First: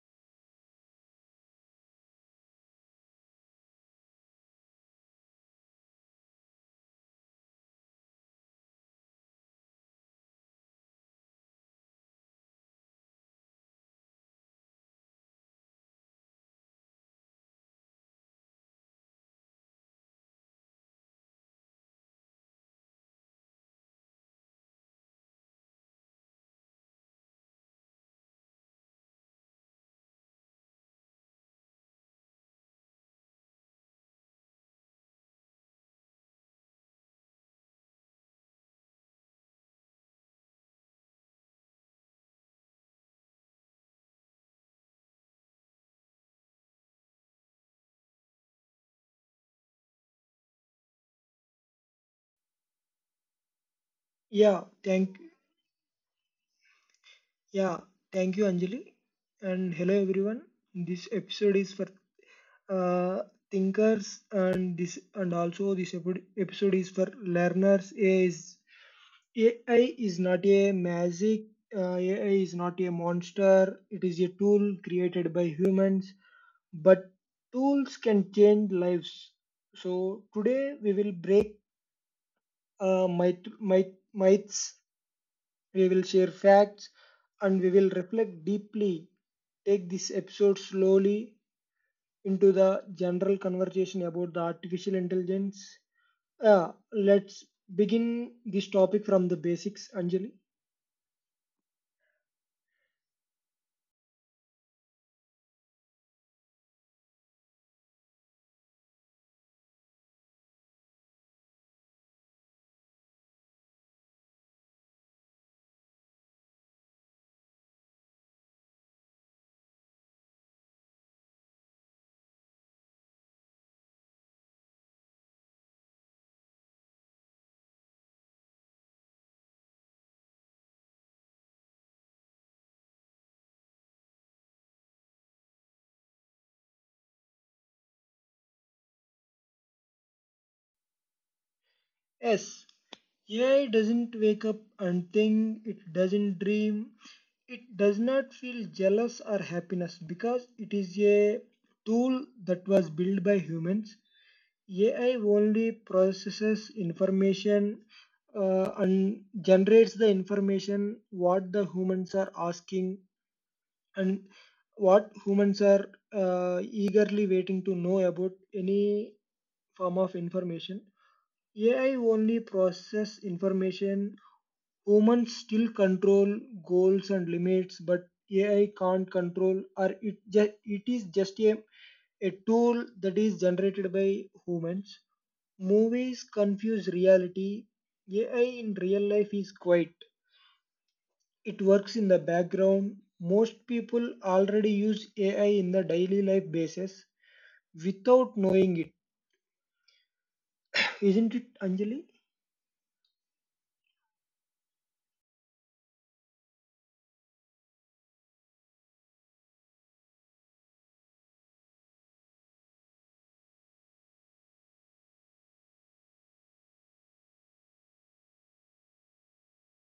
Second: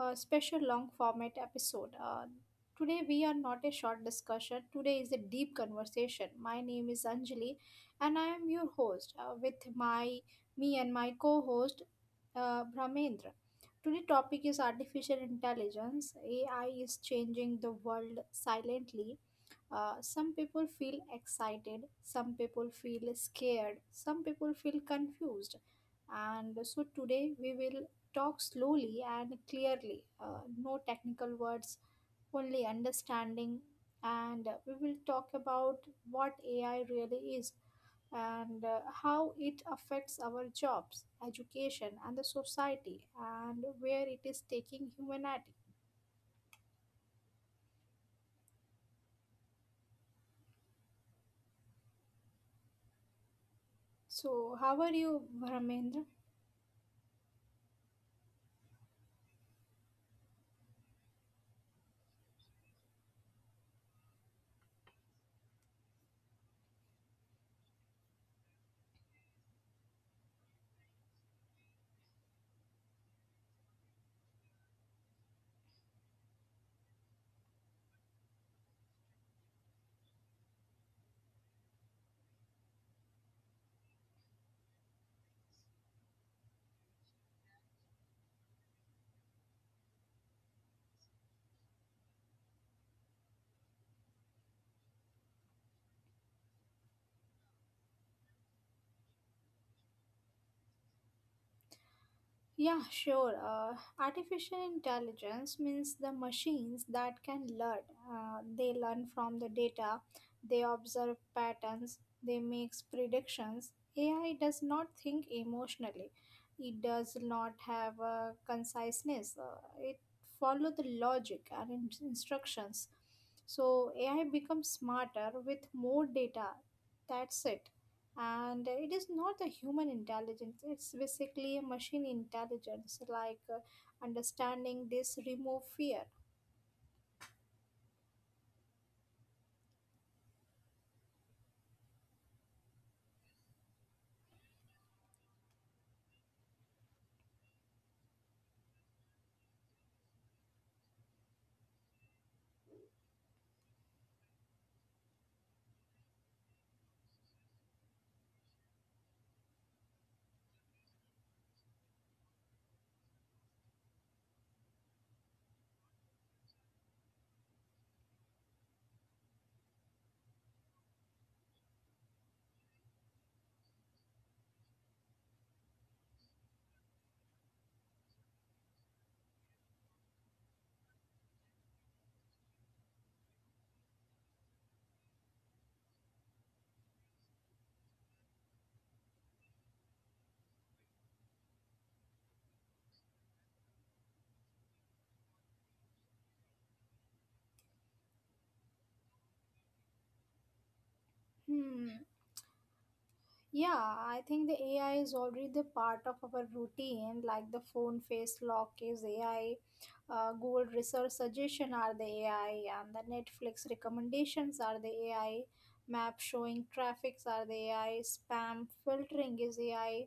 special long format episode. Today, we are not a short discussion, today is a deep conversation. My name is Anjali, and I am your host with my me and my co host Brahmendra. Today topic is artificial intelligence. AI is changing the world silently. Some people feel excited, some people feel scared, some people feel confused, and so today we will talk slowly and clearly, no technical words, only understanding. And we will talk about what AI really is, and how it affects our jobs, education, and the society, and where it is taking humanity. So, Yeah, how are thank you, Ramendra? yeah, thank you, Anjali, and hello everyone. This episode is for uh, thinkers, and this and also this episode is for learners. AI is not a magic. AI is not a monster. It is a tool created by humans, but tools can change lives. So today we will break myths. We will share facts and we will reflect deeply. Take this episode slowly into the general conversation about the artificial intelligence. Yeah, let's begin this topic from the basics, Anjali. Yeah, sure. Artificial intelligence means the machines that can learn. They learn from the data, they observe patterns, they make predictions. AI does not think emotionally, it does not have a conciseness, it follows the logic and instructions. So, AI becomes smarter with more data. That's it, and it is not a human intelligence, it's basically a machine intelligence, like, understanding this remove fear. Yes, AI doesn't wake up and think, it doesn't dream, it does not feel jealous or happiness, because it is a tool that was built by humans. AI only processes information, and generates the information what the humans are asking, and what humans are eagerly waiting to know about any form of information. AI only processes information. Humans still control goals and limits, but AI can't control, or it is just a tool that is generated by humans. Movies confuse reality. AI in real life is quiet. It works in the background. Most people already use AI in the daily life basis without knowing it. Isn't it, Hmm. Anjali? Yeah, I think the AI is already the part of our routine, like the phone face lock is AI. Google research suggestion are the AI, and the Netflix recommendations are the AI. Map showing traffics are the AI. Spam filtering is AI,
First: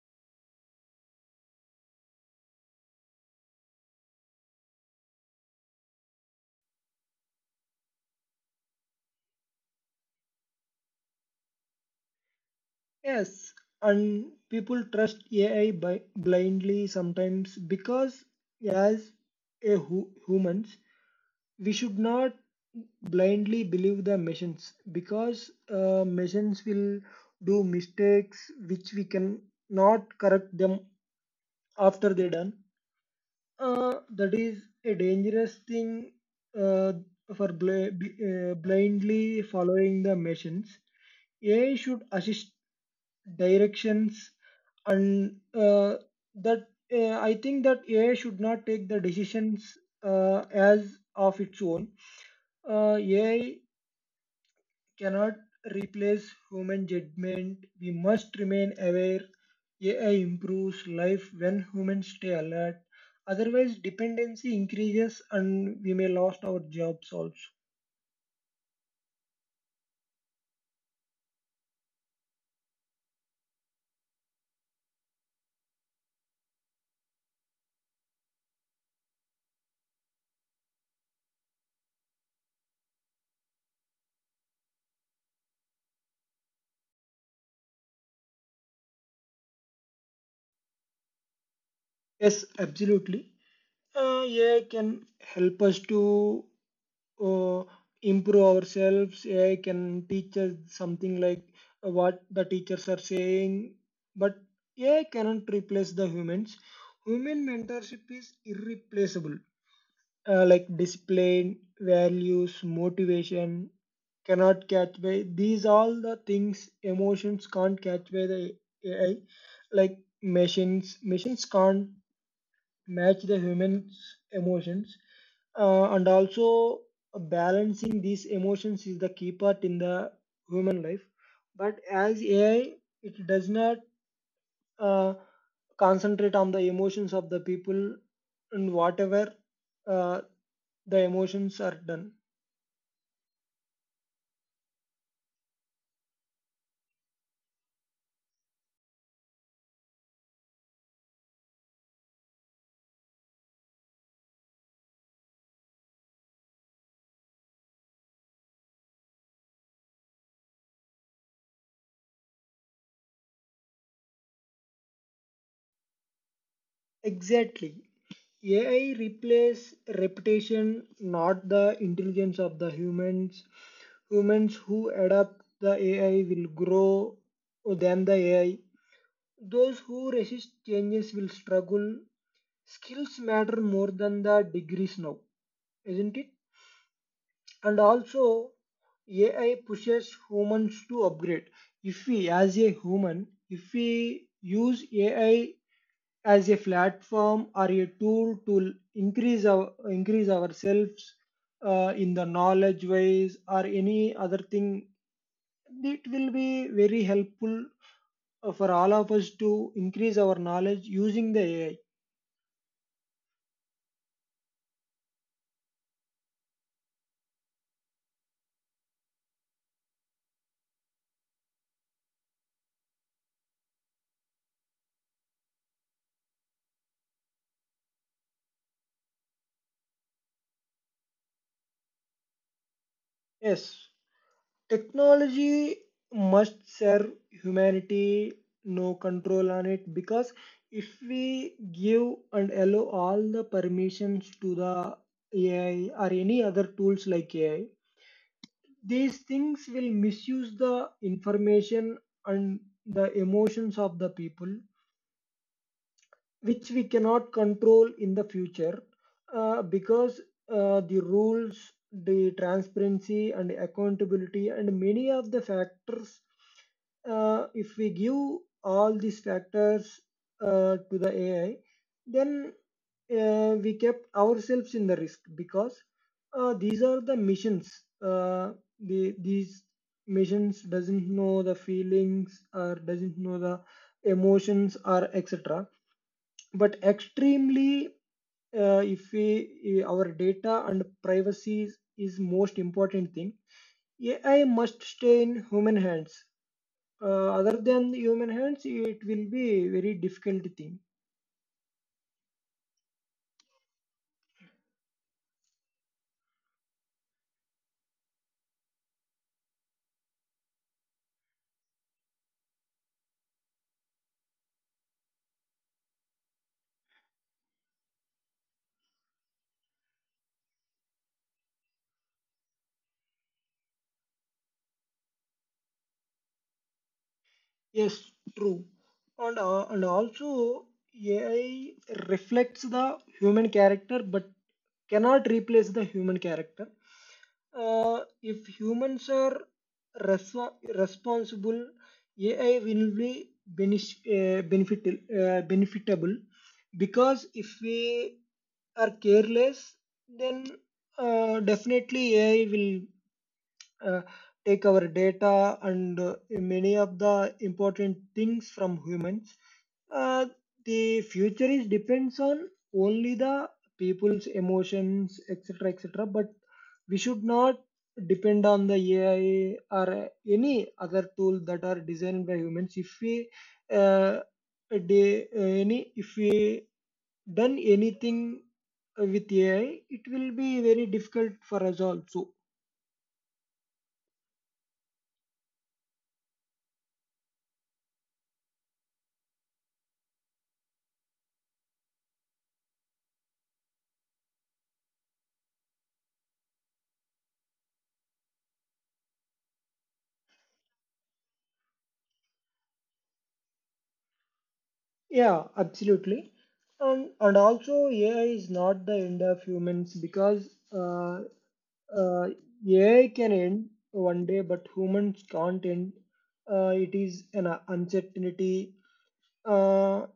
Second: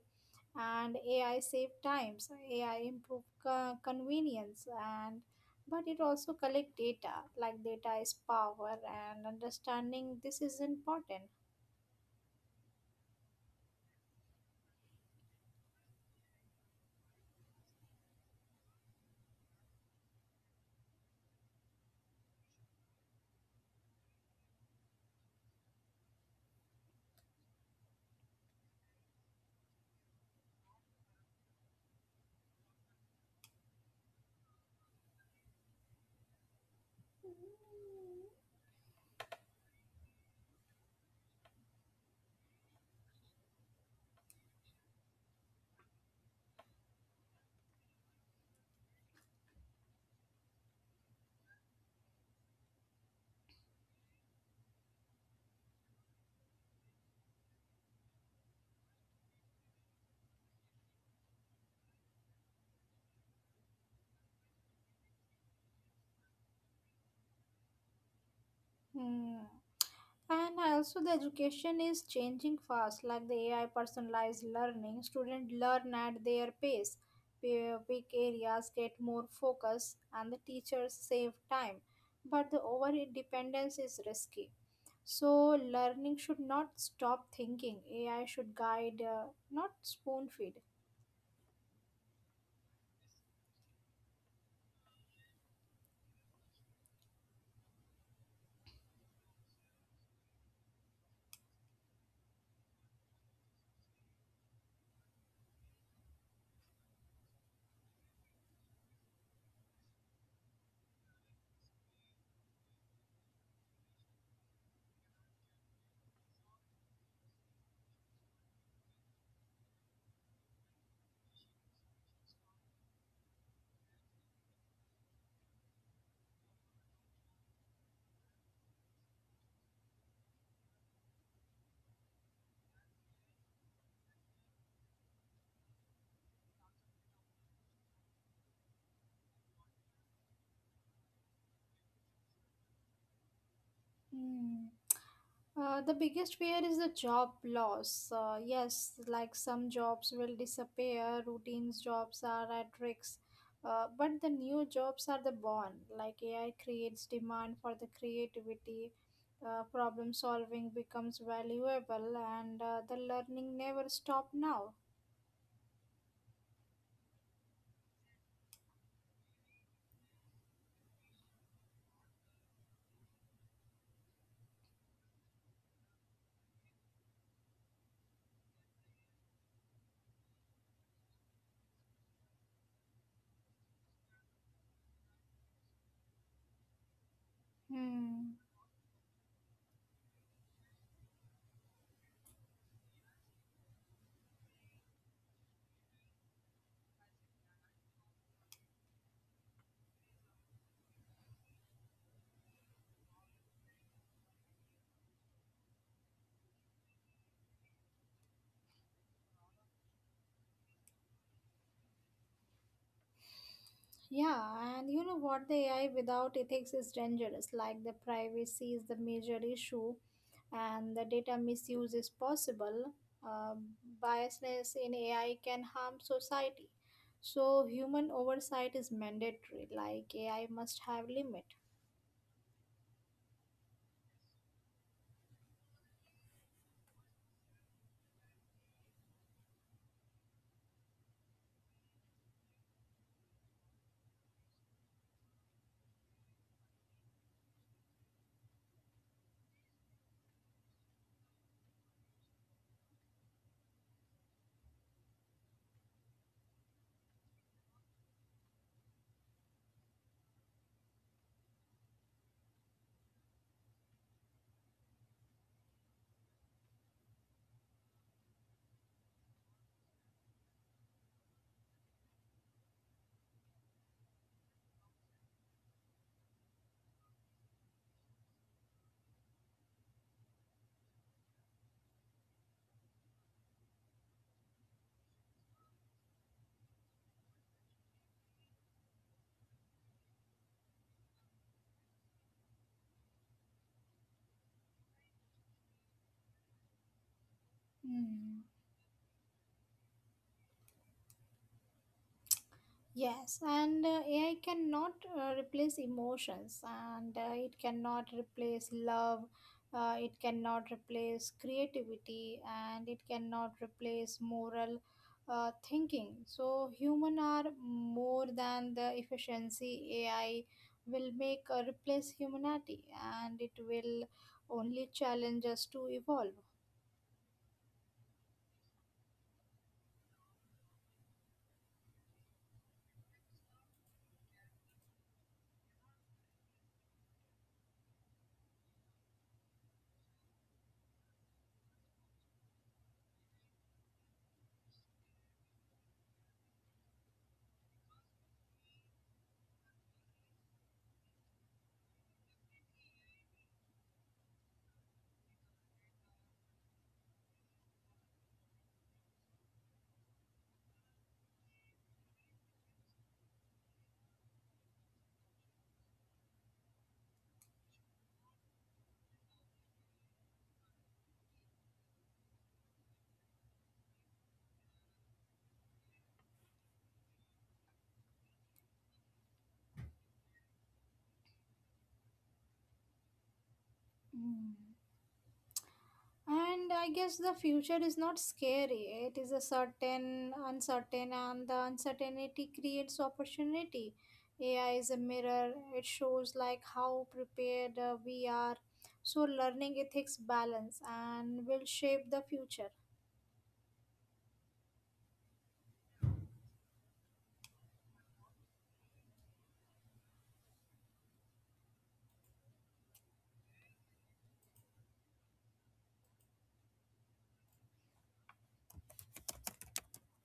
and AI save times, AI improve convenience, and but it also collect data. Like data is power, and understanding this is important. Yes. And people trust AI by blindly sometimes because as a humans we should not blindly believe the machines, because machines will do mistakes which we can not correct them after they're done. That is a dangerous thing, uh, for blindly following the machines. AI should assist directions, and that I think that AI should not take the decisions as of its own. AI cannot replace human judgment. We must remain aware. AI improves life when humans stay alert. Otherwise, dependency increases and we may lost our jobs also. Hmm. And also, the education is changing fast, like the AI personalized learning. Students learn at their pace. Peak areas get more focus, and the teachers save time. But the over dependence is risky. So, learning should not stop thinking. AI should guide, not spoon feed. Yes, absolutely. AI can help us to uh, improve ourselves. AI can teach us something like what the teachers are saying, but AI cannot replace the humans. Human mentorship is irreplaceable, like discipline, values, motivation cannot catch by these all the things. Emotions can't catch by the AI, like machines can't match the humans emotions, and also balancing these emotions is the key part in the human life. But as AI, it does not uh, concentrate on the emotions of the people and whatever uh, the emotions are done. Hmm. The biggest fear is the job loss. Yes, like some jobs will disappear, routines jobs are at risk, but the new jobs are the born. Like AI creates demand for the creativity, problem solving becomes valuable, and the learning never stop now. Exactly. AI replace reputation, not the intelligence of the humans. Humans who adapt the AI will grow than the AI. Those who resist changes will struggle. Skills matter more than the degrees now, isn't it? And also Hmm. AI pushes humans to upgrade. If we as a human, if we use AI as a platform or a tool to increase ourselves, in the knowledge wise or any other thing, it will be very helpful for all of us to increase our knowledge using the AI. Yeah, and you know what? The AI without ethics is dangerous. Like the privacy is the major issue, and the data misuse is possible, uh, biasness in AI can harm society. So human oversight is mandatory, like AI must have limit. Yes. Technology must serve humanity, no control on it, because if we give and allow all the permissions to the AI or any other tools like AI, these things will misuse the information and the emotions of the people, which we cannot control in the future, because the rules, the transparency, and accountability, and many of the factors, if we give all these factors to the AI, then we kept ourselves in the risk, because these are the missions. Uh, these missions doesn't know the feelings or doesn't know the emotions or etc., but extremely, if we our data and privacy is most important thing. AI must stay in human hands, other than human hands it will be very difficult thing. Yes, and AI cannot replace emotions, and it cannot replace love, it cannot replace creativity, and it cannot replace moral thinking. So, human are more than the efficiency AI will make replace humanity, and it will only challenge us to evolve. Yes, true. And also AI reflects the human character but cannot replace the human character. If humans are responsible, AI will be benefitable, because if we are careless, then definitely AI will uh, take our data and many of the important things from humans. Uh, the future is depends on only the people's emotions, etc., etc. But we should not depend on the AI or any other tool that are designed by humans. If we uh, de- any if we done anything with AI, it will be very difficult for us also. Mm. And I guess the future is not scary. It is a certain, uncertain, and the uncertainty creates opportunity. AI is a mirror. It shows like how prepared we are. So learning ethics balance and will shape the future. Yeah, absolutely. And also AI is not the end of humans, because uh, AI can end one day, but humans can't end. It is an uncertainty. Uh,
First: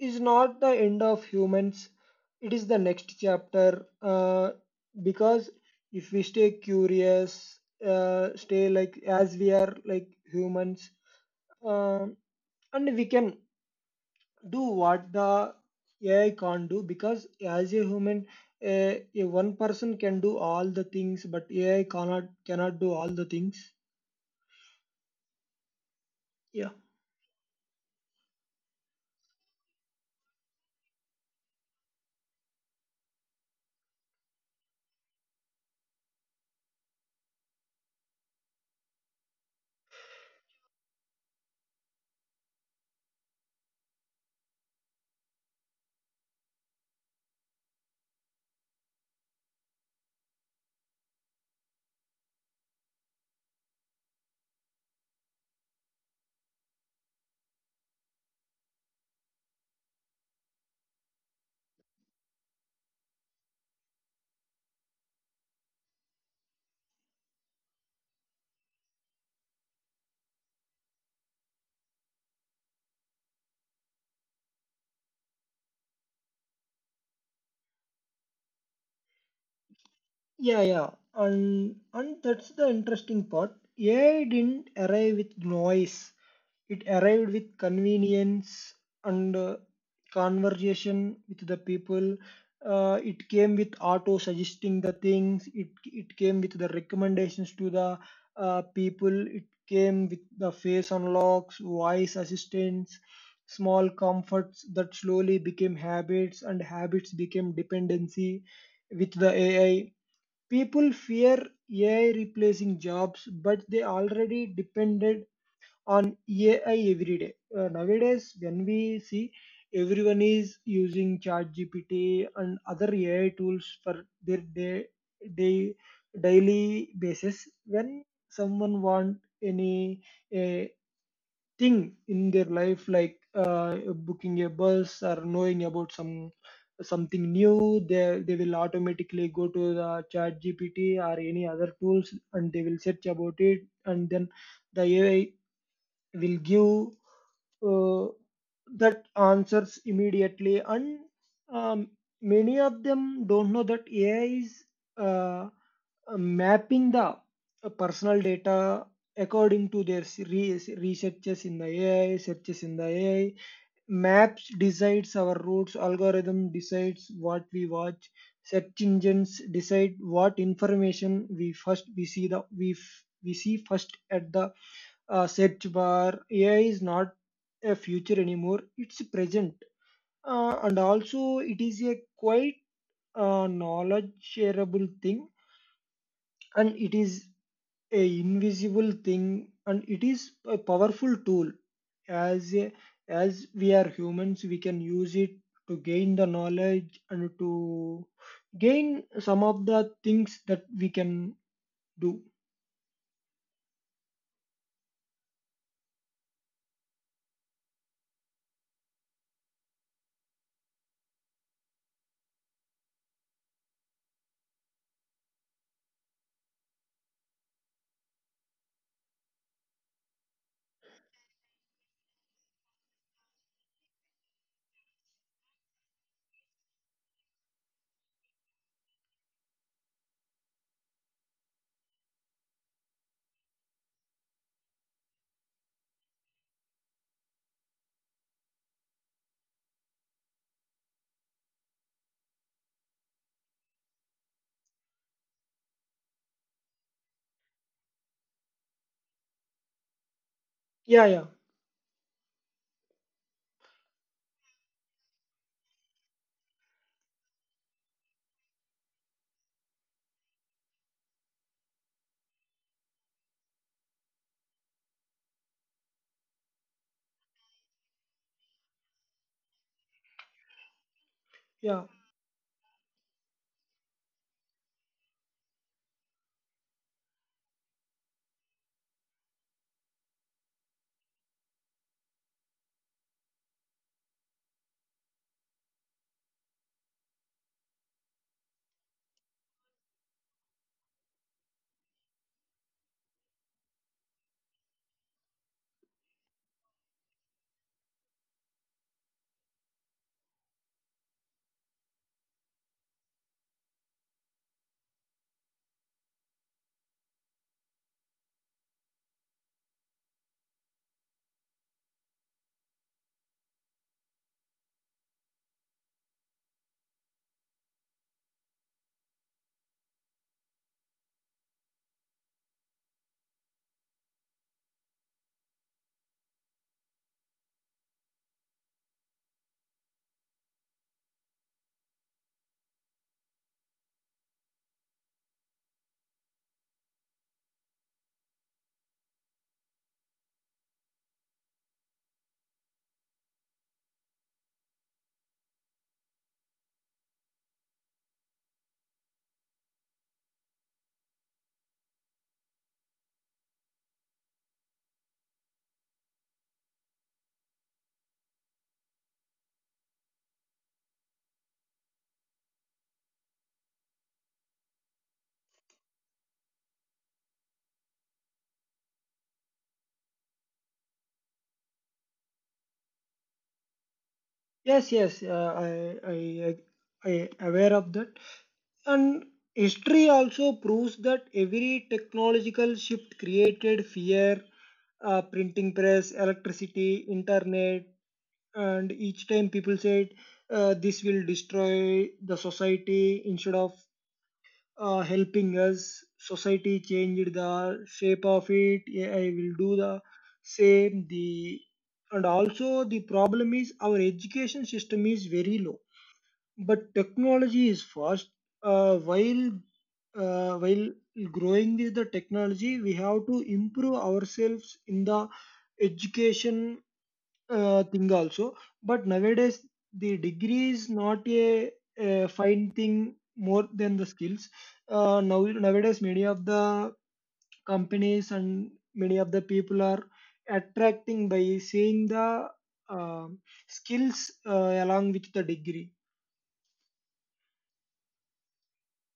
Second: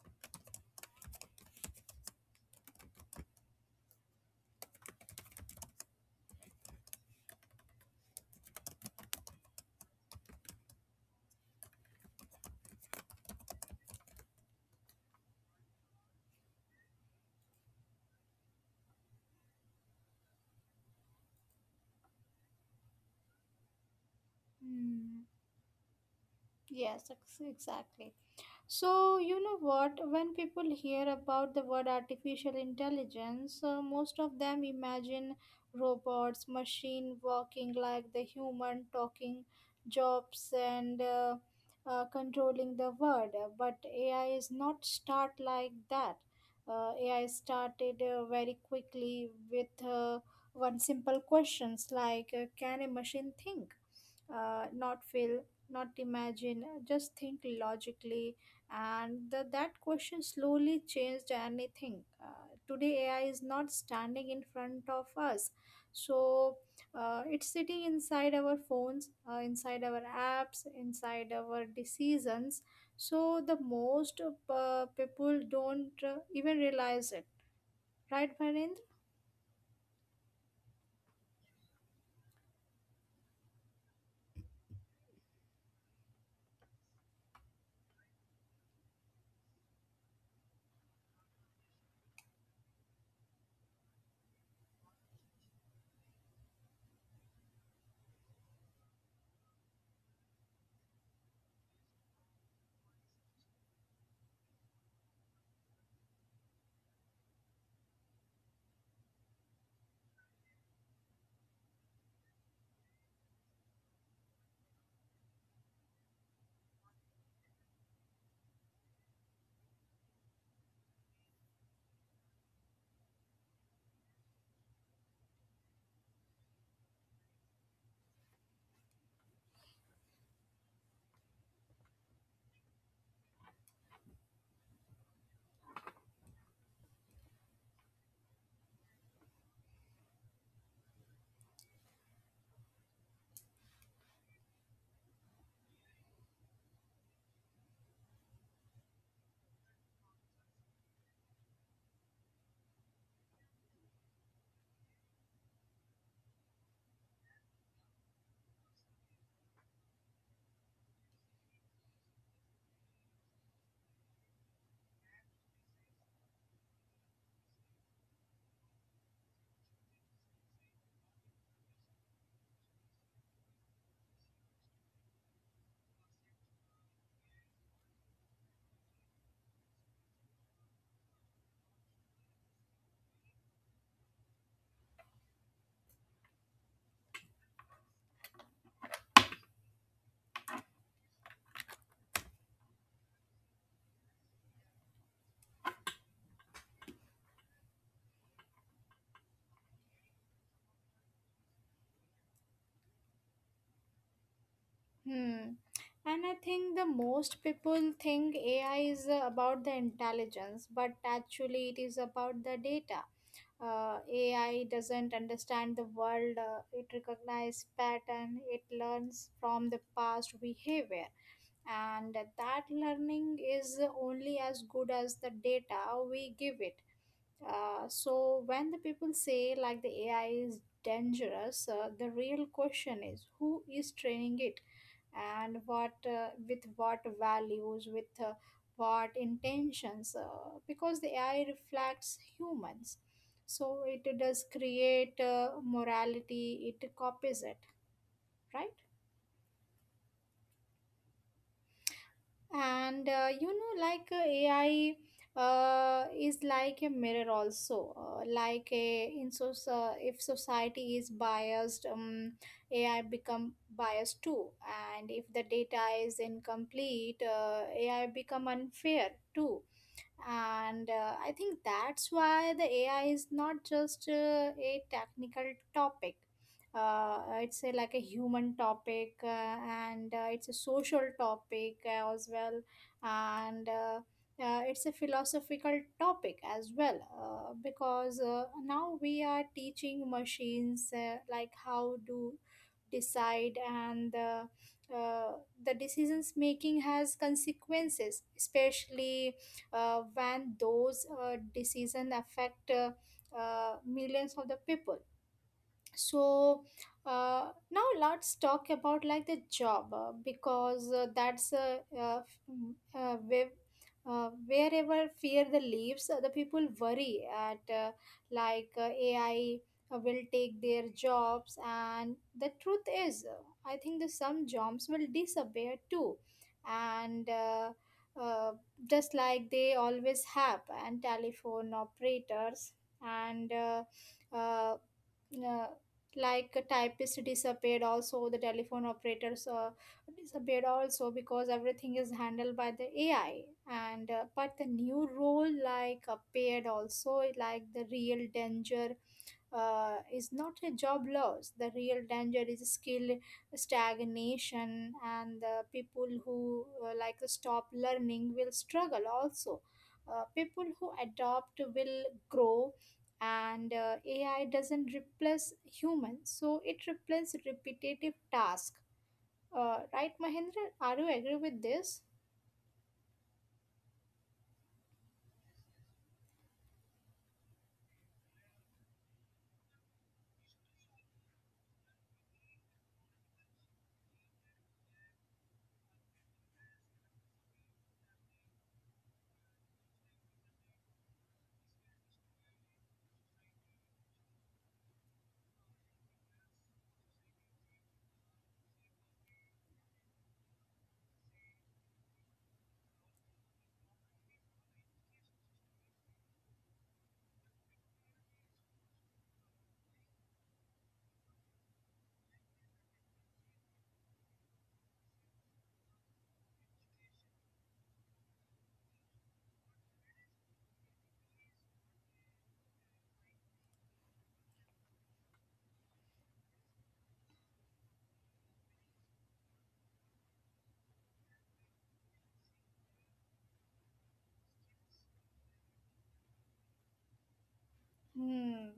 is not the end of humans. It is the next chapter. Because if we stay curious, stay like as we are like humans, uh, and we can do what the AI can't do, because as a human, a one person can do all the things, but AI cannot do all the things. Hmm. Yeah, Yes, exactly. So, you know what? When people hear about the word artificial intelligence, most of them imagine robots, machine walking like the human, talking jobs, and controlling the world. But AI is not start like that. AI started very quickly with one simple questions like, can a machine think? Not feel, not imagine, just think logically, and that question slowly changed anything. Today, AI is not standing in front of us, so it's sitting inside our phones, inside our apps, inside our decisions, so the most people don't even realize it, right, Bharendra? yeah, yeah, and that's the interesting part. AI didn't arrive with noise. It arrived with convenience and conversation with the people. It came with auto suggesting the things. It came with the recommendations to the people. It came with the face unlocks, voice assistance, small comforts that slowly became habits, and habits became dependency with the AI. People fear AI replacing jobs, but they already depended on AI every day. Nowadays, when we see everyone is using ChatGPT and other AI tools for their day, day daily basis. When someone want any uh, thing in their life, like booking a bus or knowing about something new, they will automatically go to the ChatGPT or any other tools and they will search about it, and then the AI will give uh, that answers immediately. And um, many of them don't know that AI is uh, mapping the personal data according to their researches in the AI, searches in the AI. Maps decides our routes, algorithm decides what we watch, search engines decide what information we see first at the search bar. AI is not a future anymore; it's present, and also it is a quite knowledge shareable thing, and it is a invisible thing, and it is a powerful tool. As a, as we are humans, we can use it to gain the knowledge and to gain some of the things that we can do. Hmm. And I think the most people think AI is, about the intelligence, but actually it is about the data. AI doesn't understand the world. It recognizes pattern, it learns from the past behavior, and that learning is only as good as the data we give it. So, when the people say like the AI is dangerous, the real question is who is training it, and what, with what values, with, what intentions, because the AI reflects humans, so it does create morality, it copies it, right? Yeah, yeah, And, like, AI, is like a mirror also, like a in so so- if society is biased, AI become biased too. And if the data is incomplete, AI become unfair too. yeah. And, I think that's why the AI is not just, a technical topic, it's like a human topic, and it's a social topic as well, and it's a philosophical topic as well, because now we are teaching machines, like how to decide, and uh, the decisions making has consequences, especially when those decisions affect millions of the people. So, now let's talk about like the job, because, that's wherever fear the leaves, the people worry at, like, AI, will take their jobs, and the truth is, I think that some jobs will disappear too, and uh, just like they always have, and telephone operators, and uh, uh, like a typist disappeared, also the telephone operators disappeared also, because everything is handled by the AI. And, but the new role like appeared also, like the real danger, is not a job loss. The real danger is skill stagnation, and the people who like stop learning will struggle also. People who adopt will grow, and AI doesn't replace humans, so it replaces repetitive tasks. Right, Mahendra? Are you agree with this? Yes, yes. I, I aware of that. And history also proves that every technological shift created fear, printing press, electricity, internet. And each time people said this will destroy the society instead of helping us. Society changed the shape of it. AI will do the same. The and also the problem is our education system is very low but technology is fast. Uh, while while growing with the technology, we have to improve ourselves in the education thing also. But nowadays, the degree is not a fine thing more than the skills. Nowadays, many of the companies and many of the people are attracting by seeing the um skills along with the degree. Hmm.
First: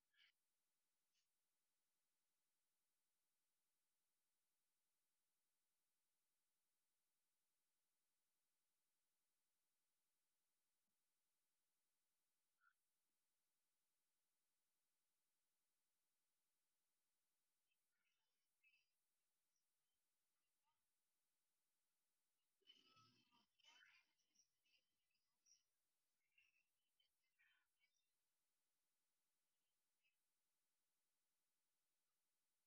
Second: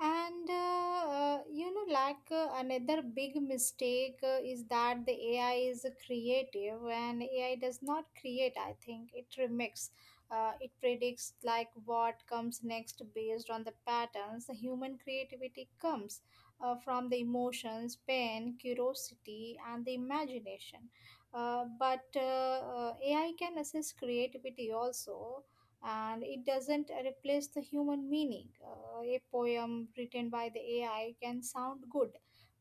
And like, another big mistake, is that the AI is creative, and AI does not create, I think it remix. It predicts like what comes next based on the patterns. The human creativity comes, from the emotions, pain, curiosity, and the imagination. But AI can assist creativity also, and it doesn't replace the human meaning. A poem written by the AI can sound good,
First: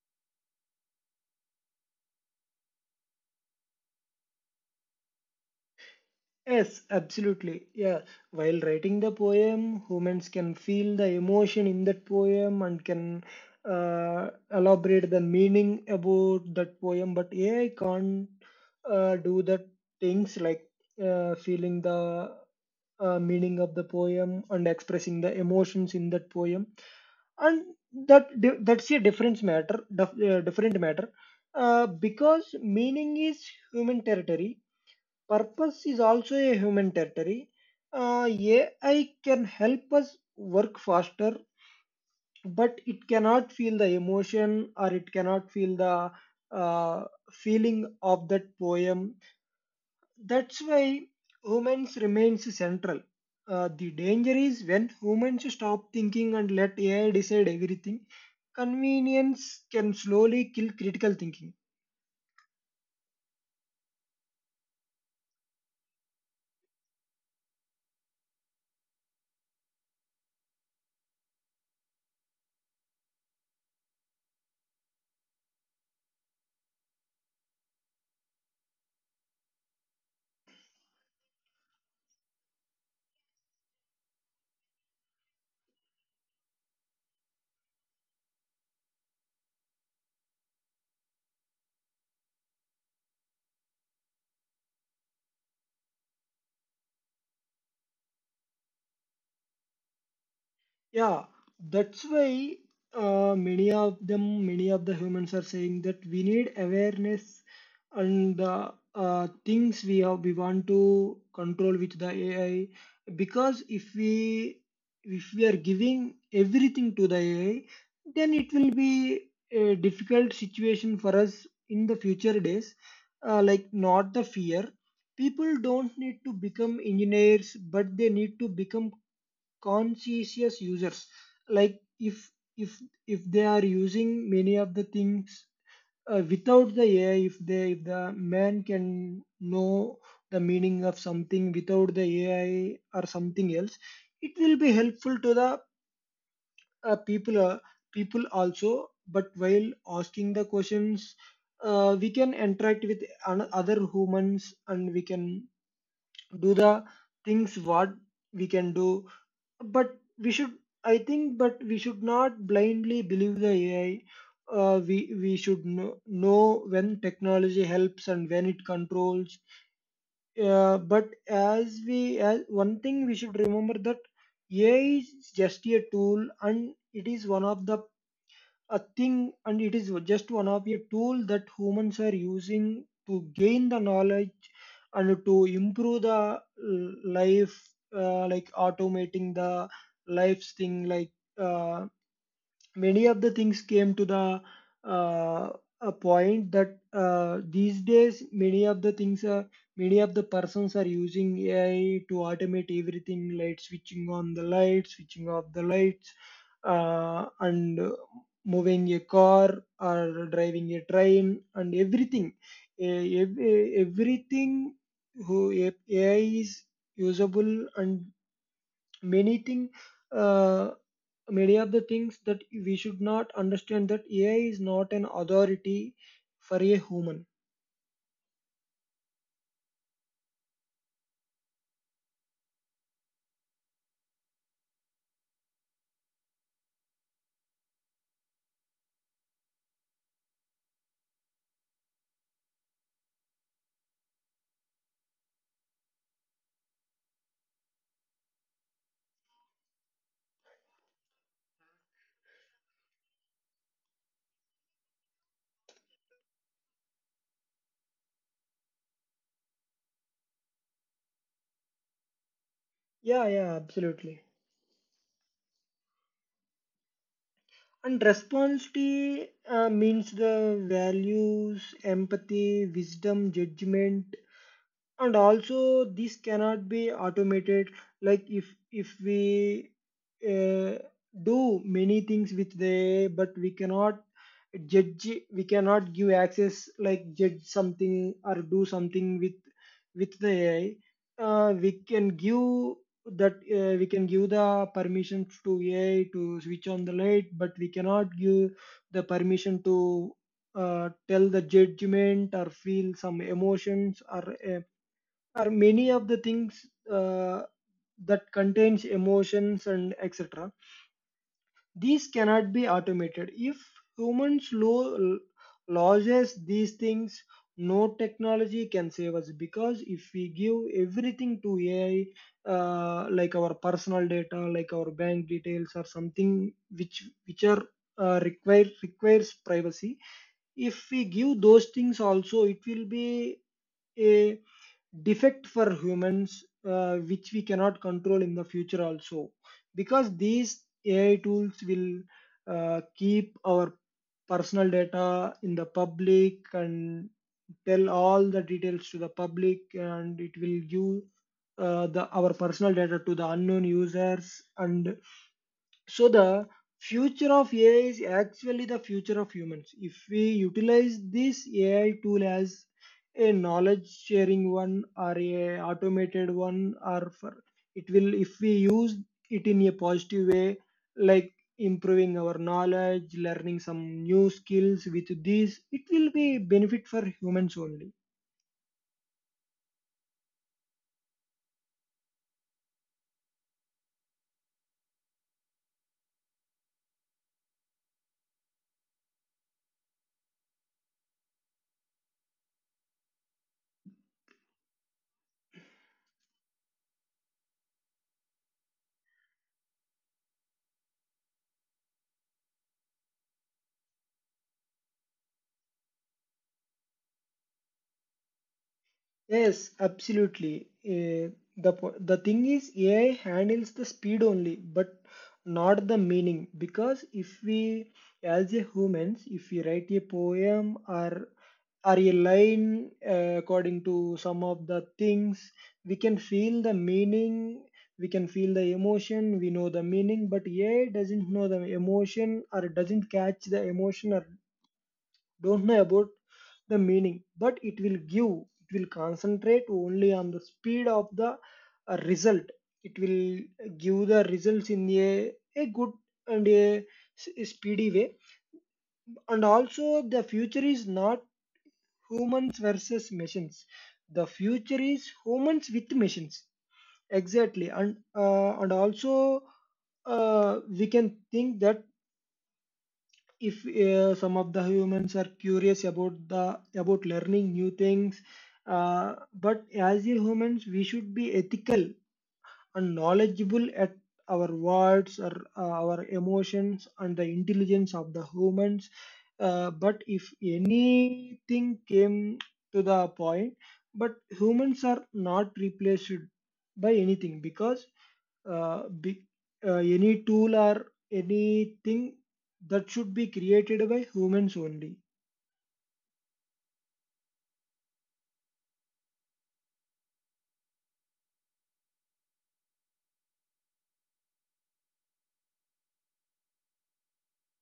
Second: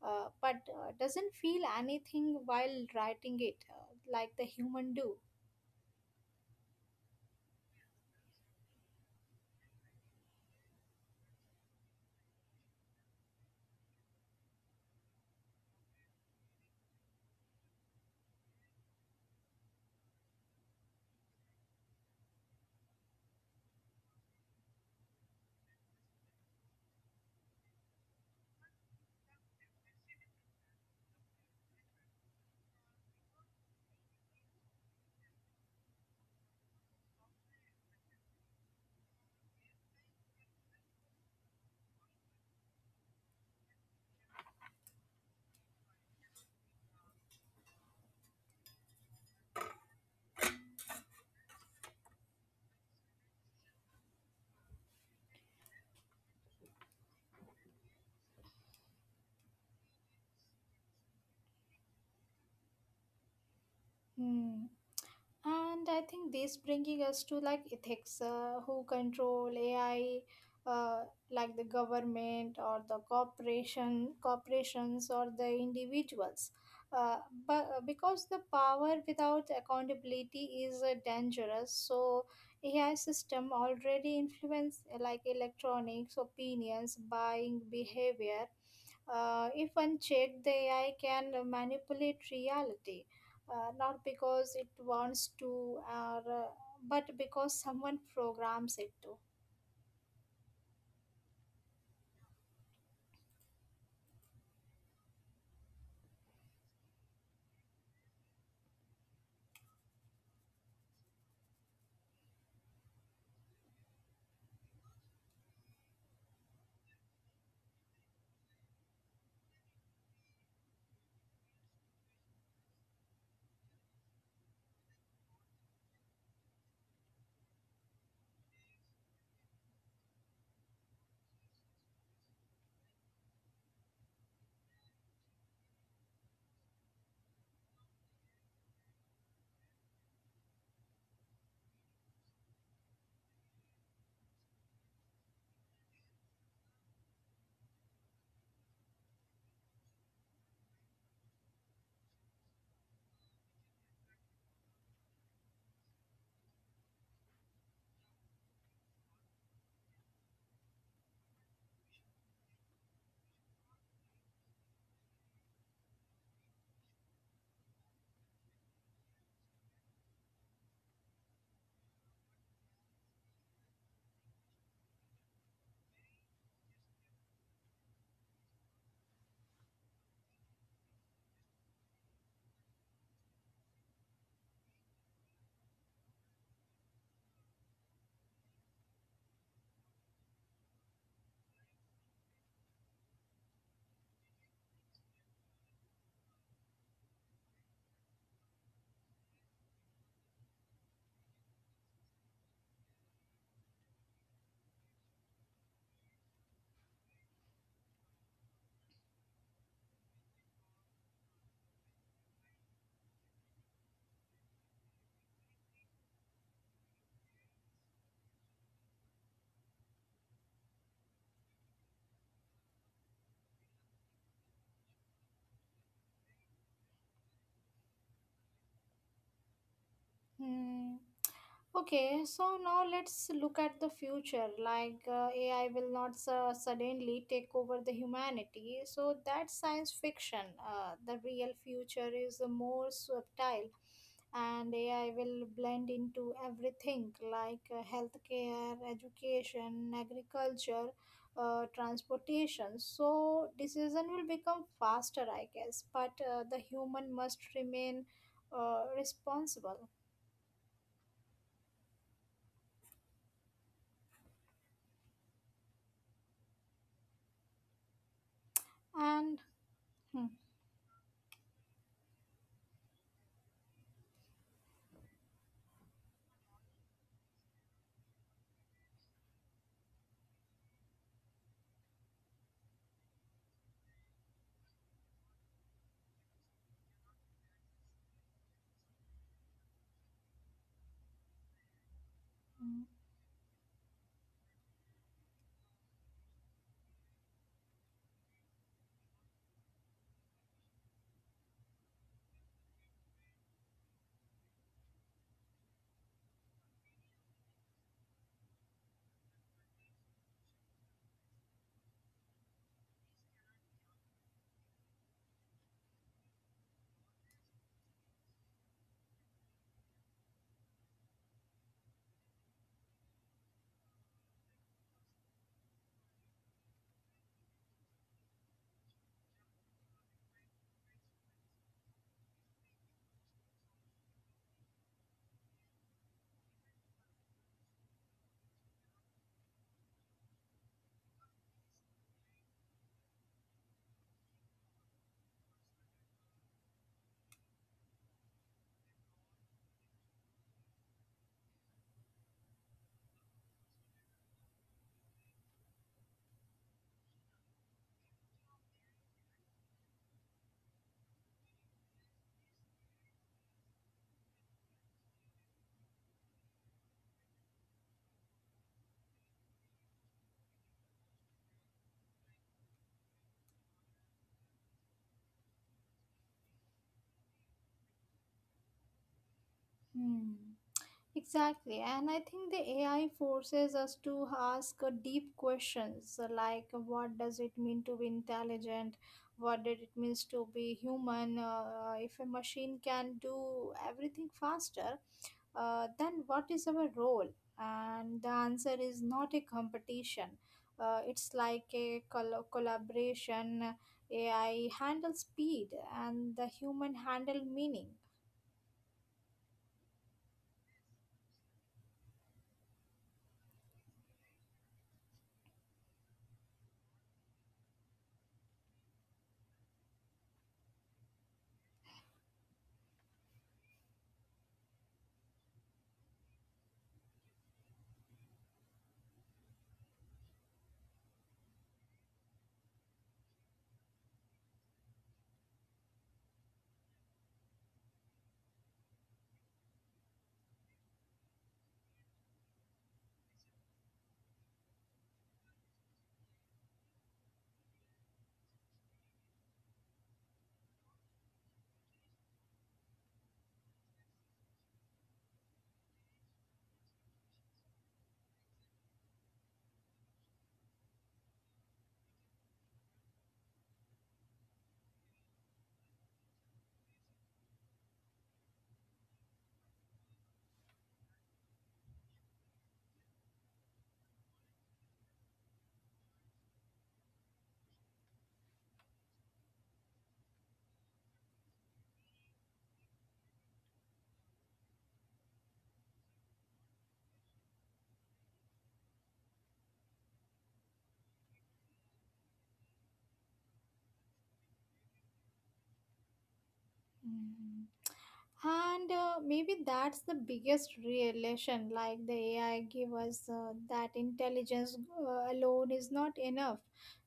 but doesn't feel anything while writing it, like the human do. Yes, absolutely. Yeah, while writing the poem, humans can feel the emotion in that poem and can elaborate the meaning about that poem. But AI can't do that things like feeling the meaning of the poem and expressing the emotions in that poem. And that's a difference matter, different matter, because meaning is human territory. Purpose is also a human territory. AI can help us work faster, but it cannot feel the emotion or it cannot feel the uh, feeling of that poem. That's why humans remains central. The danger is when humans stop thinking and let AI decide everything. Convenience can slowly kill critical thinking. Hmm. And I think this bringing us to like ethics, who control AI, uh, like the government or corporations or the individuals. Uh, but because the power without accountability is, dangerous, so AI system already influence, like electronics, opinions, buying behavior, if unchecked, the AI can manipulate reality, not because it wants to, or, uh, but because someone programs it to. Yeah, that's why many of the humans are saying that we need awareness, and things we have, we want to control with the AI, because if we are giving everything to the AI, then it will be a difficult situation for us in the future days. Like not the fear. People don't need to become engineers, but they need to become conscientious users. Like if if if they are using many of the things without the ai, if they if the man can know the meaning of something without the ai or something else, it will be helpful to the people. People also, but while asking the questions, we can interact with other humans and we can do the things what we can do. But we should I think but we should not blindly believe the ai. We should know when technology helps and when it controls. But as one thing we should remember that ai is just a tool, and it is one of the a thing and it is just one of a tool that humans are using to gain the knowledge and to improve the life. Like automating the lives thing, like uh, many of the things came to the uh, a point that these days many of the persons are using AI to automate everything, like switching on the lights, switching off the lights, and moving a car or driving a train and everything. Everything who AI is usable, and many things, many of the things that we should not understand that AI is not an authority for a human. Hmm. Okay, so now let's look at the future. Like AI will not suddenly take over the humanity. So that's science fiction. The real future is, more subtle, and AI will blend into everything, like, healthcare, education, agriculture, transportation. So decision will become faster, I guess. But, the human must remain, responsible. Yeah, yeah, absolutely. And responsibility And means hmm, the values, empathy, wisdom, judgment, and also this cannot be automated. Like if if we uh, do many things with the, but we cannot judge. We cannot give access, like judge something or do something with the ai. We can give that, we can give the permission to ai to switch on the light, but we cannot give the permission to tell the judgment or feel some emotions, or are many of the things uh, that contains emotions and etc. These cannot be automated. If humans loses these things, no technology can save us, because if we give everything to ai, like our personal data, like our bank details or something, which are requires privacy, if we give those things also, it will be a defect for humans, which we cannot control in the future also, because these ai tools will keep our personal data in the public and tell all the details to the public, and it will give the our personal data to the unknown users. And so the future of AI is actually the future of humans. If we utilize this AI tool as a knowledge sharing one or a automated one, or for, it will, if we use it in a positive way, like improving our knowledge, learning some new skills with this, it will be benefit for humans only. hmm. Exactly. And I think the AI forces us to ask, deep questions, like, what does it mean to be intelligent? What did it means to be human? If a machine can do everything faster, then what is our role? And the answer is not a competition. It's like a collaboration. AI handle speed, and the human handle meaning. Yes, absolutely. The thing is, AI handles the speed only, but not the meaning. Because if we, as a humans, if we write a poem or a line according to some of the things, we can feel the meaning. We can feel the emotion. We know the meaning, but AI doesn't know the emotion, or doesn't catch the emotion, or don't know about the meaning, but it will give, it will concentrate only on the speed of the result. It will give the results in a good and a speedy way. And also, the future is not humans versus machines, the future is humans with machines. Exactly. And and also we can think that if some of the humans are curious about the about learning new things, but as a humans we should be ethical and knowledgeable at our words, or our emotions and the intelligence of the humans. But if anything came to the point, but humans are not replaced by anything, because uh, be, any tool or anything, that should be created by humans only. Mm. And maybe that's the biggest realization. Like the AI give us, that intelligence, alone is not enough,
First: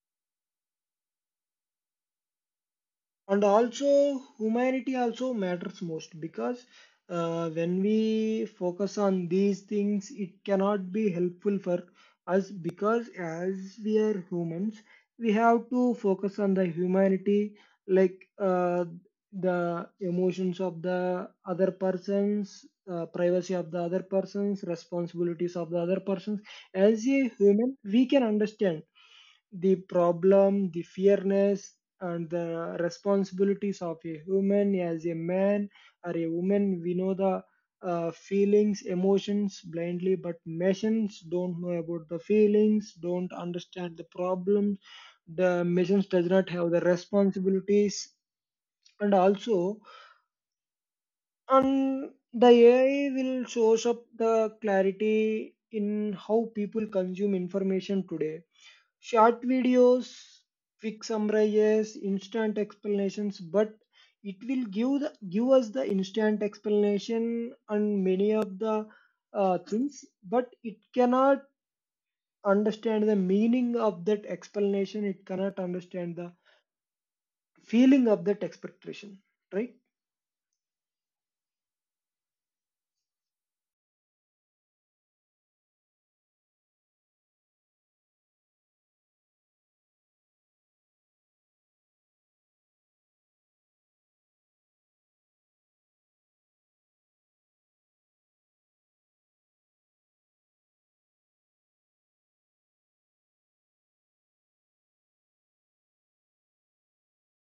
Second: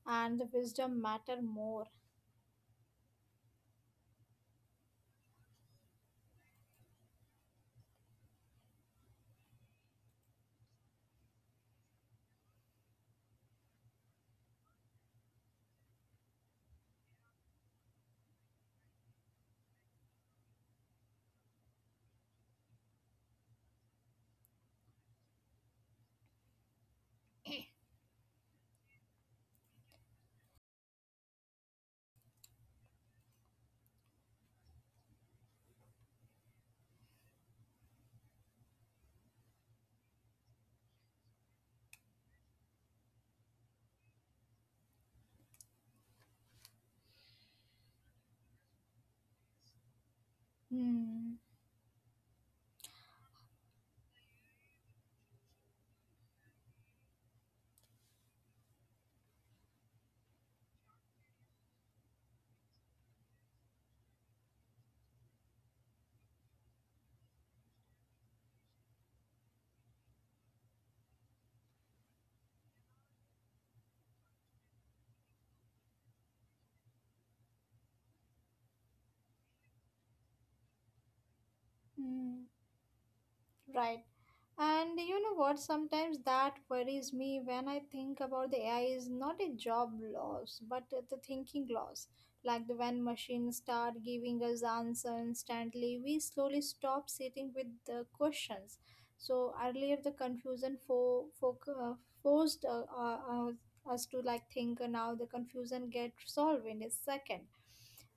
and the wisdom matter more. And also humanity also matters most, because when we focus on these things, it cannot be helpful for us, because as we are humans, we have to focus on the humanity, like the emotions of the other persons, privacy of the other persons, responsibilities of the other persons. As a human, we can understand the problem, the fairness, and the responsibilities of a human as a man or a woman. We know the feelings, emotions blindly, but machines don't know about the feelings, don't understand the problems. The machines does not have the responsibilities, and also, Hmm. and the AI will shows up the clarity in how people consume information today. Short videos, quick summaries, instant explanations, but it will give give us the instant explanation on many of the things, but it cannot understand the meaning of that explanation. It cannot understand the feeling of that expectation, right? Hmm. Right. And you know what? Sometimes that worries me when I think about the AI is not a job loss, but the thinking loss. Like the when machines start giving us answer instantly, we slowly stop sitting with the questions. So earlier the confusion forced us to like think. Now the confusion gets solved in a second,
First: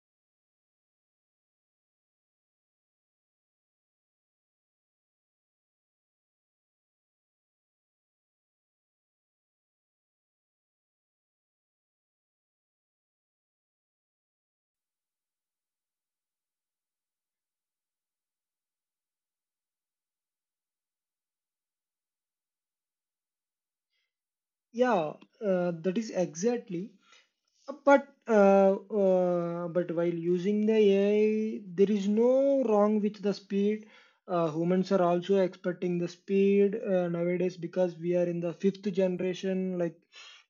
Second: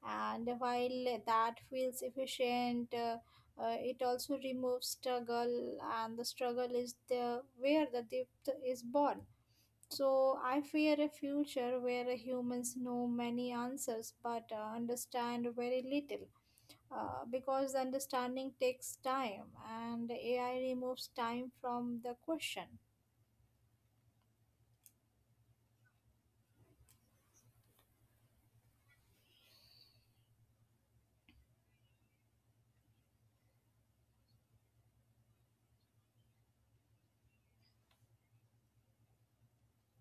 and while that feels efficient, it also removes struggle, and the struggle is the where the depth is born. So I fear a future where humans know many answers but understand very little. Because the understanding takes time, and AI removes time from the question. Yeah, that is exactly. But but while using the AI, there is no wrong with the speed. Humans are also expecting the speed nowadays, because we are in the fifth generation, like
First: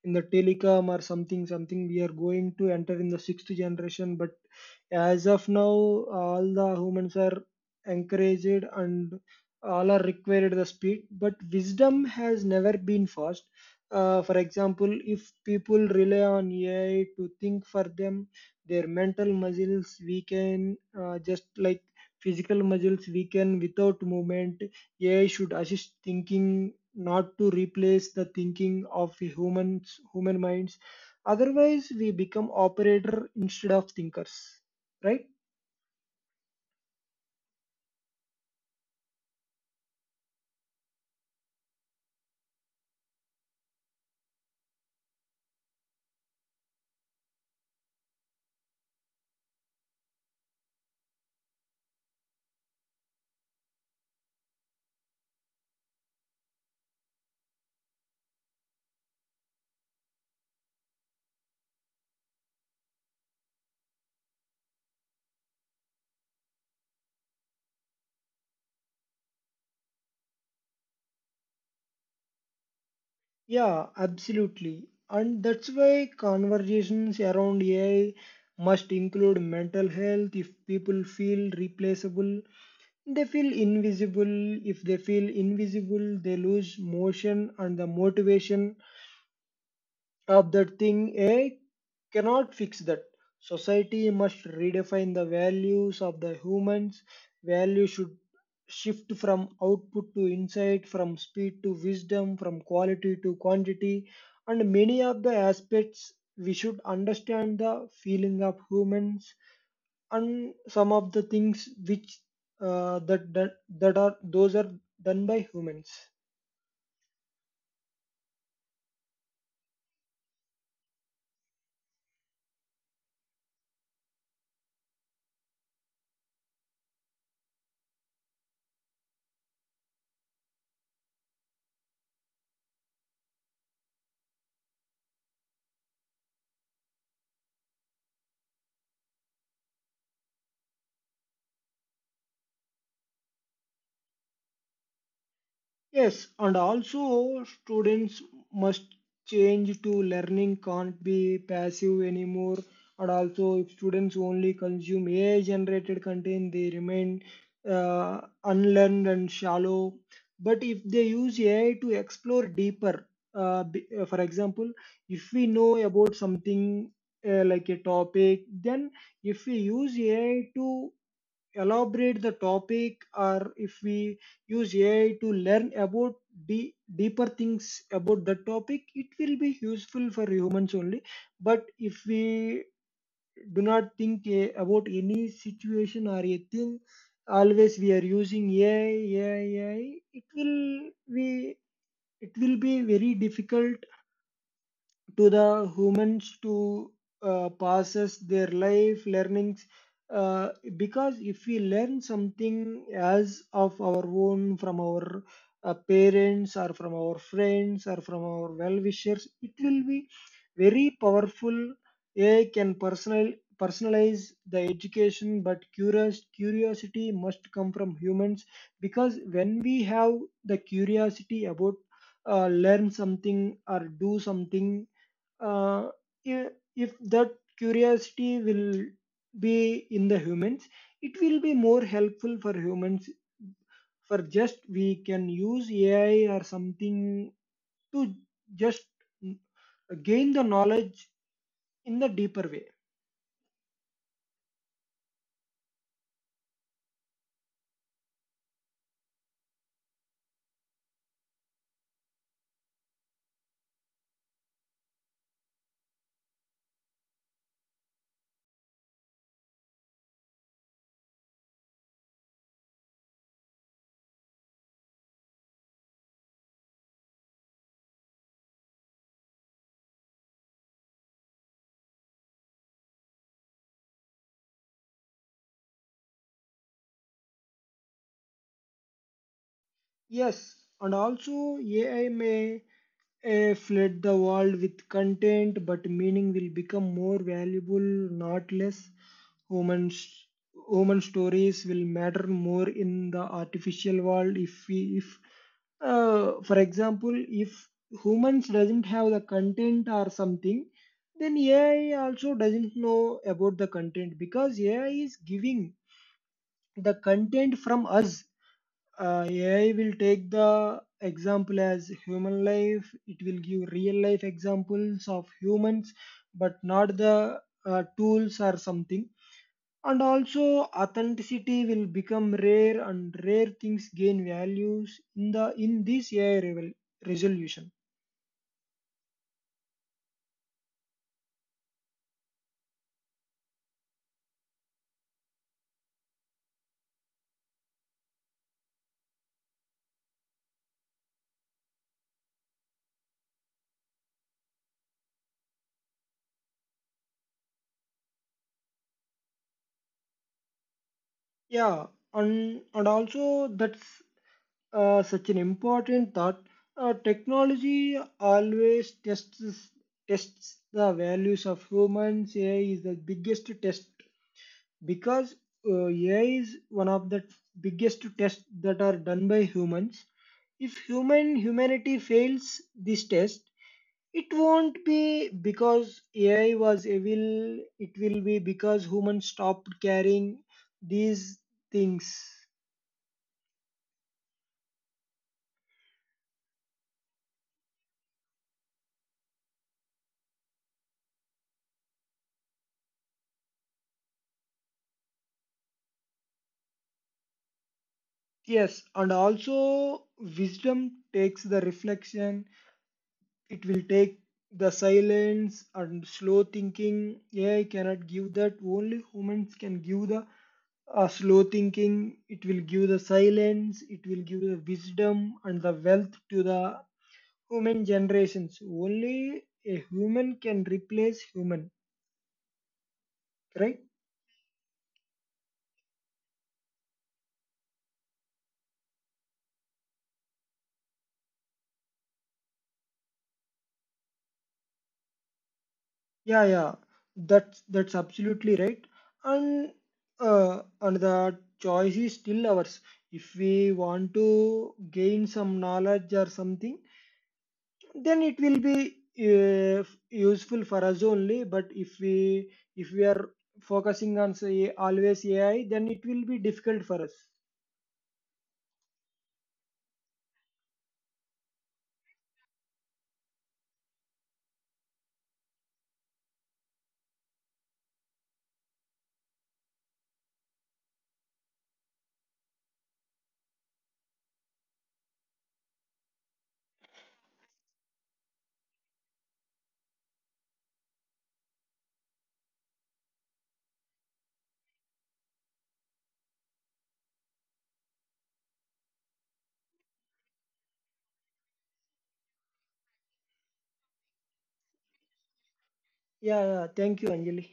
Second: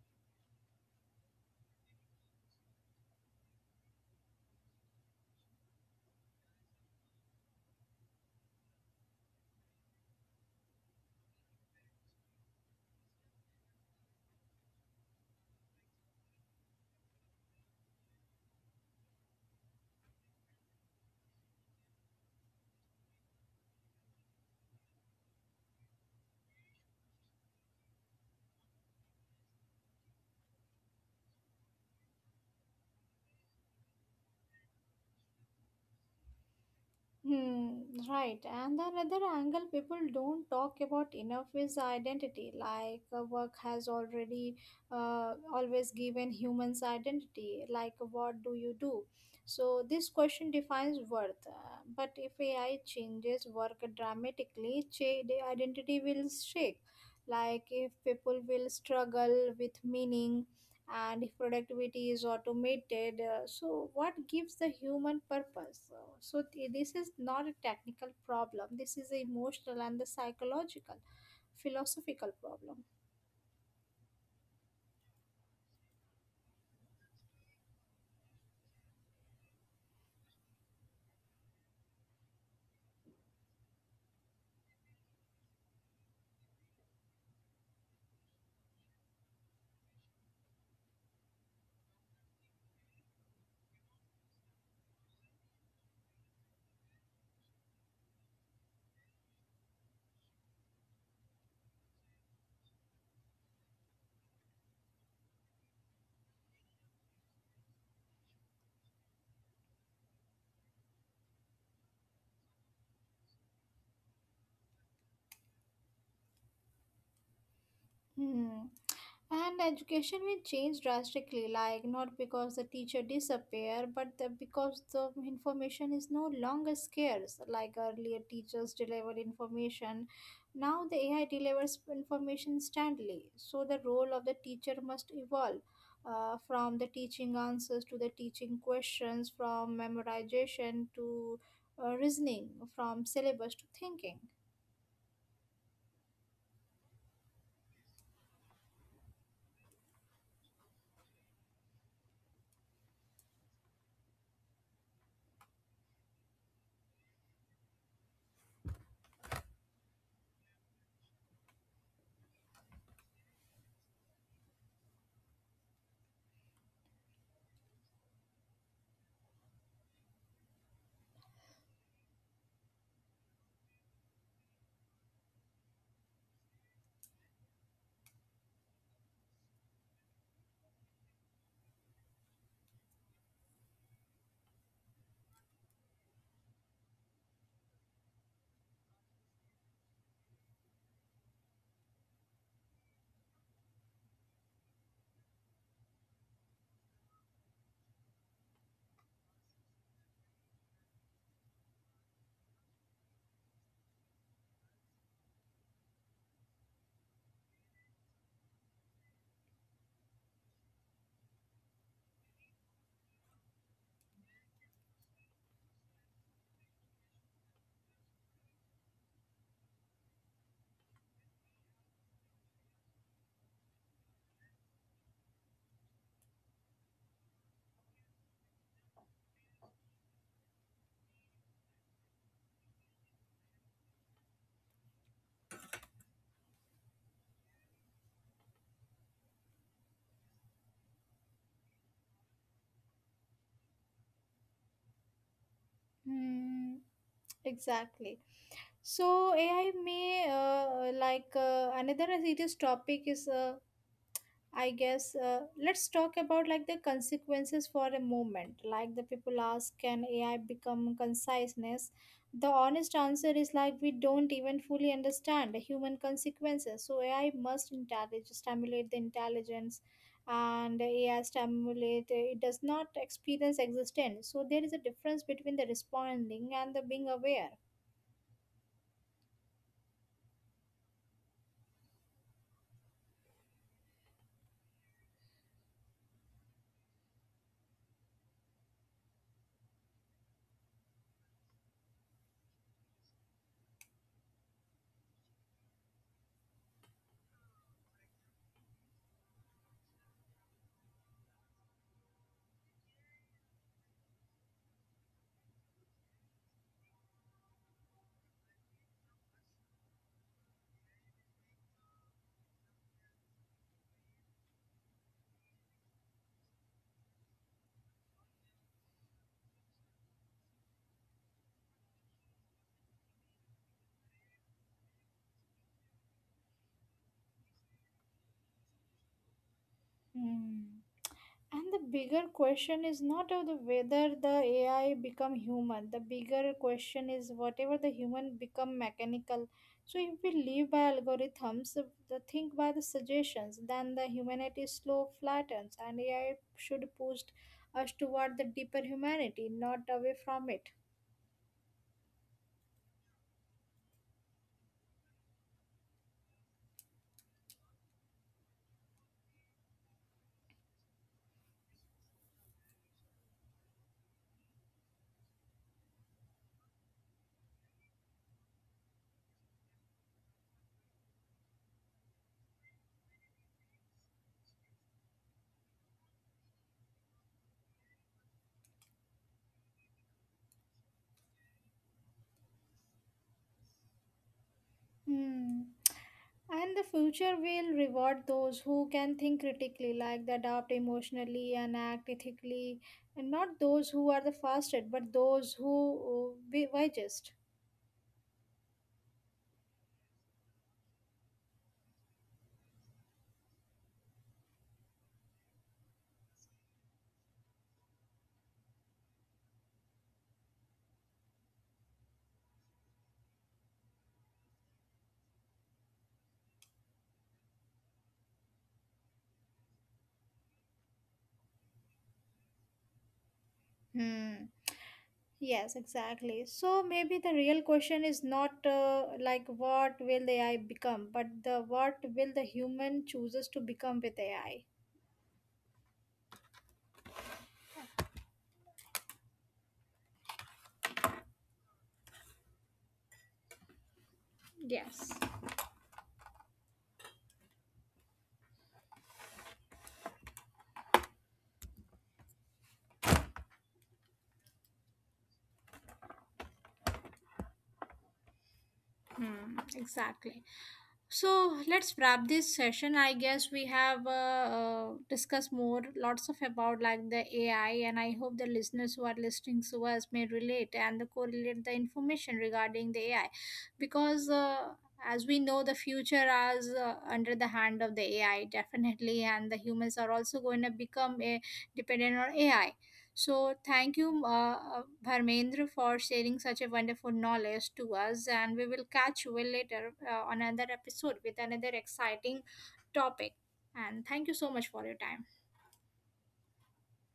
in the telecom or something. Something we are going to enter in the sixth generation. But as of now, all the humans are encouraged and all are required the speed. But wisdom has never been fast. For example, if people rely on AI to think for them, their mental muscles weaken, just like physical muscles weaken without movement. AI should assist thinking, not to replace the thinking of humans, human minds. Otherwise, we become operator instead of thinkers, right? Hmm, right. And the another angle people don't talk about enough is identity. Like work has already always given humans identity. Like what do you do? So this question defines worth. But if AI changes work dramatically, the identity will shake. Like if people will struggle with meaning, and if productivity is automated, so what gives the human purpose, so, this is not a technical problem, this is a emotional and the psychological philosophical problem. Yeah, absolutely. And that's why conversations around AI must include mental health. If people feel replaceable, they feel invisible. If they feel invisible, they lose motion and the motivation of that thing. AI cannot fix that. Society must redefine the values of the humans. Value should shift from output to insight, from speed to wisdom, from quality to quantity. And many of the aspects, we should understand the feeling of humans and some of the things which uh, that, that that are, those are done by humans. Hmm. And education will change drastically, like not because the teacher disappear, but because the information is no longer scarce. Like earlier, teachers delivered information. Now the AI delivers information instantly. So the role of the teacher must evolve, from the teaching answers to the teaching questions, from memorization to, reasoning, from syllabus to thinking. Yes, and also students must change to learning. Can't be passive anymore. And also, if students only consume AI-generated content, they remain unlearned and shallow. But if they use AI to explore deeper, for example, if we know about something like a topic, then if we use AI to elaborate the topic, or if we use AI to learn about deeper things about the topic, it will be useful for humans only. But if we do not think, about any situation or a thing, always we are using AI, it will be, it will be very difficult to the humans to process their life learnings, uh, because if we learn something as of our own from our parents, or from our friends, or from our well-wishers, it will be very powerful. Ai can personalize the education, but curious curiosity must come from humans. Because when we have the curiosity about learn something or do something, uh, i- if that curiosity will be in the humans, it will be more helpful for humans. For, just we can use ai or something to just gain the knowledge in the deeper way. Hmm. Exactly. So AI may, like, another serious topic is, I guess, let's talk about like the consequences for a moment. Like the people ask, can AI become conciseness? The honest answer is like we don't even fully understand the human consequences. So AI must intelligence stimulate the intelligence, and AI stimulate, it does not experience existence. So there is a difference between the responding and the being aware. Yes, and also ai may A flood the world with content, but meaning will become more valuable, not less. Human, Human stories will matter more in the artificial world. If we, if, For example, if humans doesn't have the content or something, then AI also doesn't know about the content, because AI is giving the content from us. AI will take the example as human life. It will give real life examples of humans, but not the tools or something. And also, authenticity will become rare, and rare things gain values in the in this AI resolution. Hmm. And the bigger question is not of the whether the AI become human. The bigger question is whatever the human become mechanical. So if we live by algorithms, if the think by the suggestions, then the humanity slow flattens, and AI should push us toward the deeper humanity, not away from it. Yeah, and also that's such an important thought. Technology always tests the values of humans. AI is the biggest test, because AI is one of the biggest tests that are done by humans. If humanity fails this test, it won't be because AI was evil. It will be because humans stopped caring these things. Hmm. And the future will reward those who can think critically, like they adapt emotionally and act ethically, and not those who are the fastest, but those who, be wisest. Yes, and also wisdom takes the reflection. It will take the silence and slow thinking. AI cannot give that, only humans can give the slow thinking. It will give the silence, it will give the wisdom and the wealth to the human generations. Only a human can replace human, right? Hmm. Yes, exactly. So maybe the real question is not, like what will the AI become, but the what will the human chooses to become with AI. Yeah, yeah, that's absolutely right. And and the choice is still ours. If we want to Yes. gain some knowledge or something, then it will be uh, useful for us only. But if we, if we are focusing on say always AI, then it will be difficult for us. Hmm, exactly. So let's wrap this session. I guess we have, discussed more, lots of about like the AI, and I hope the listeners who are listening to us may relate and correlate the information regarding the AI, because, as we know, the future is, under the hand of the AI definitely, and the humans are also going to become a dependent on AI. So, thank you, Bharmendra, for sharing such a wonderful knowledge to us. And we will catch you later, on another episode with another exciting topic. And thank you so much for your time. Yeah, yeah. Thank you, Anjali.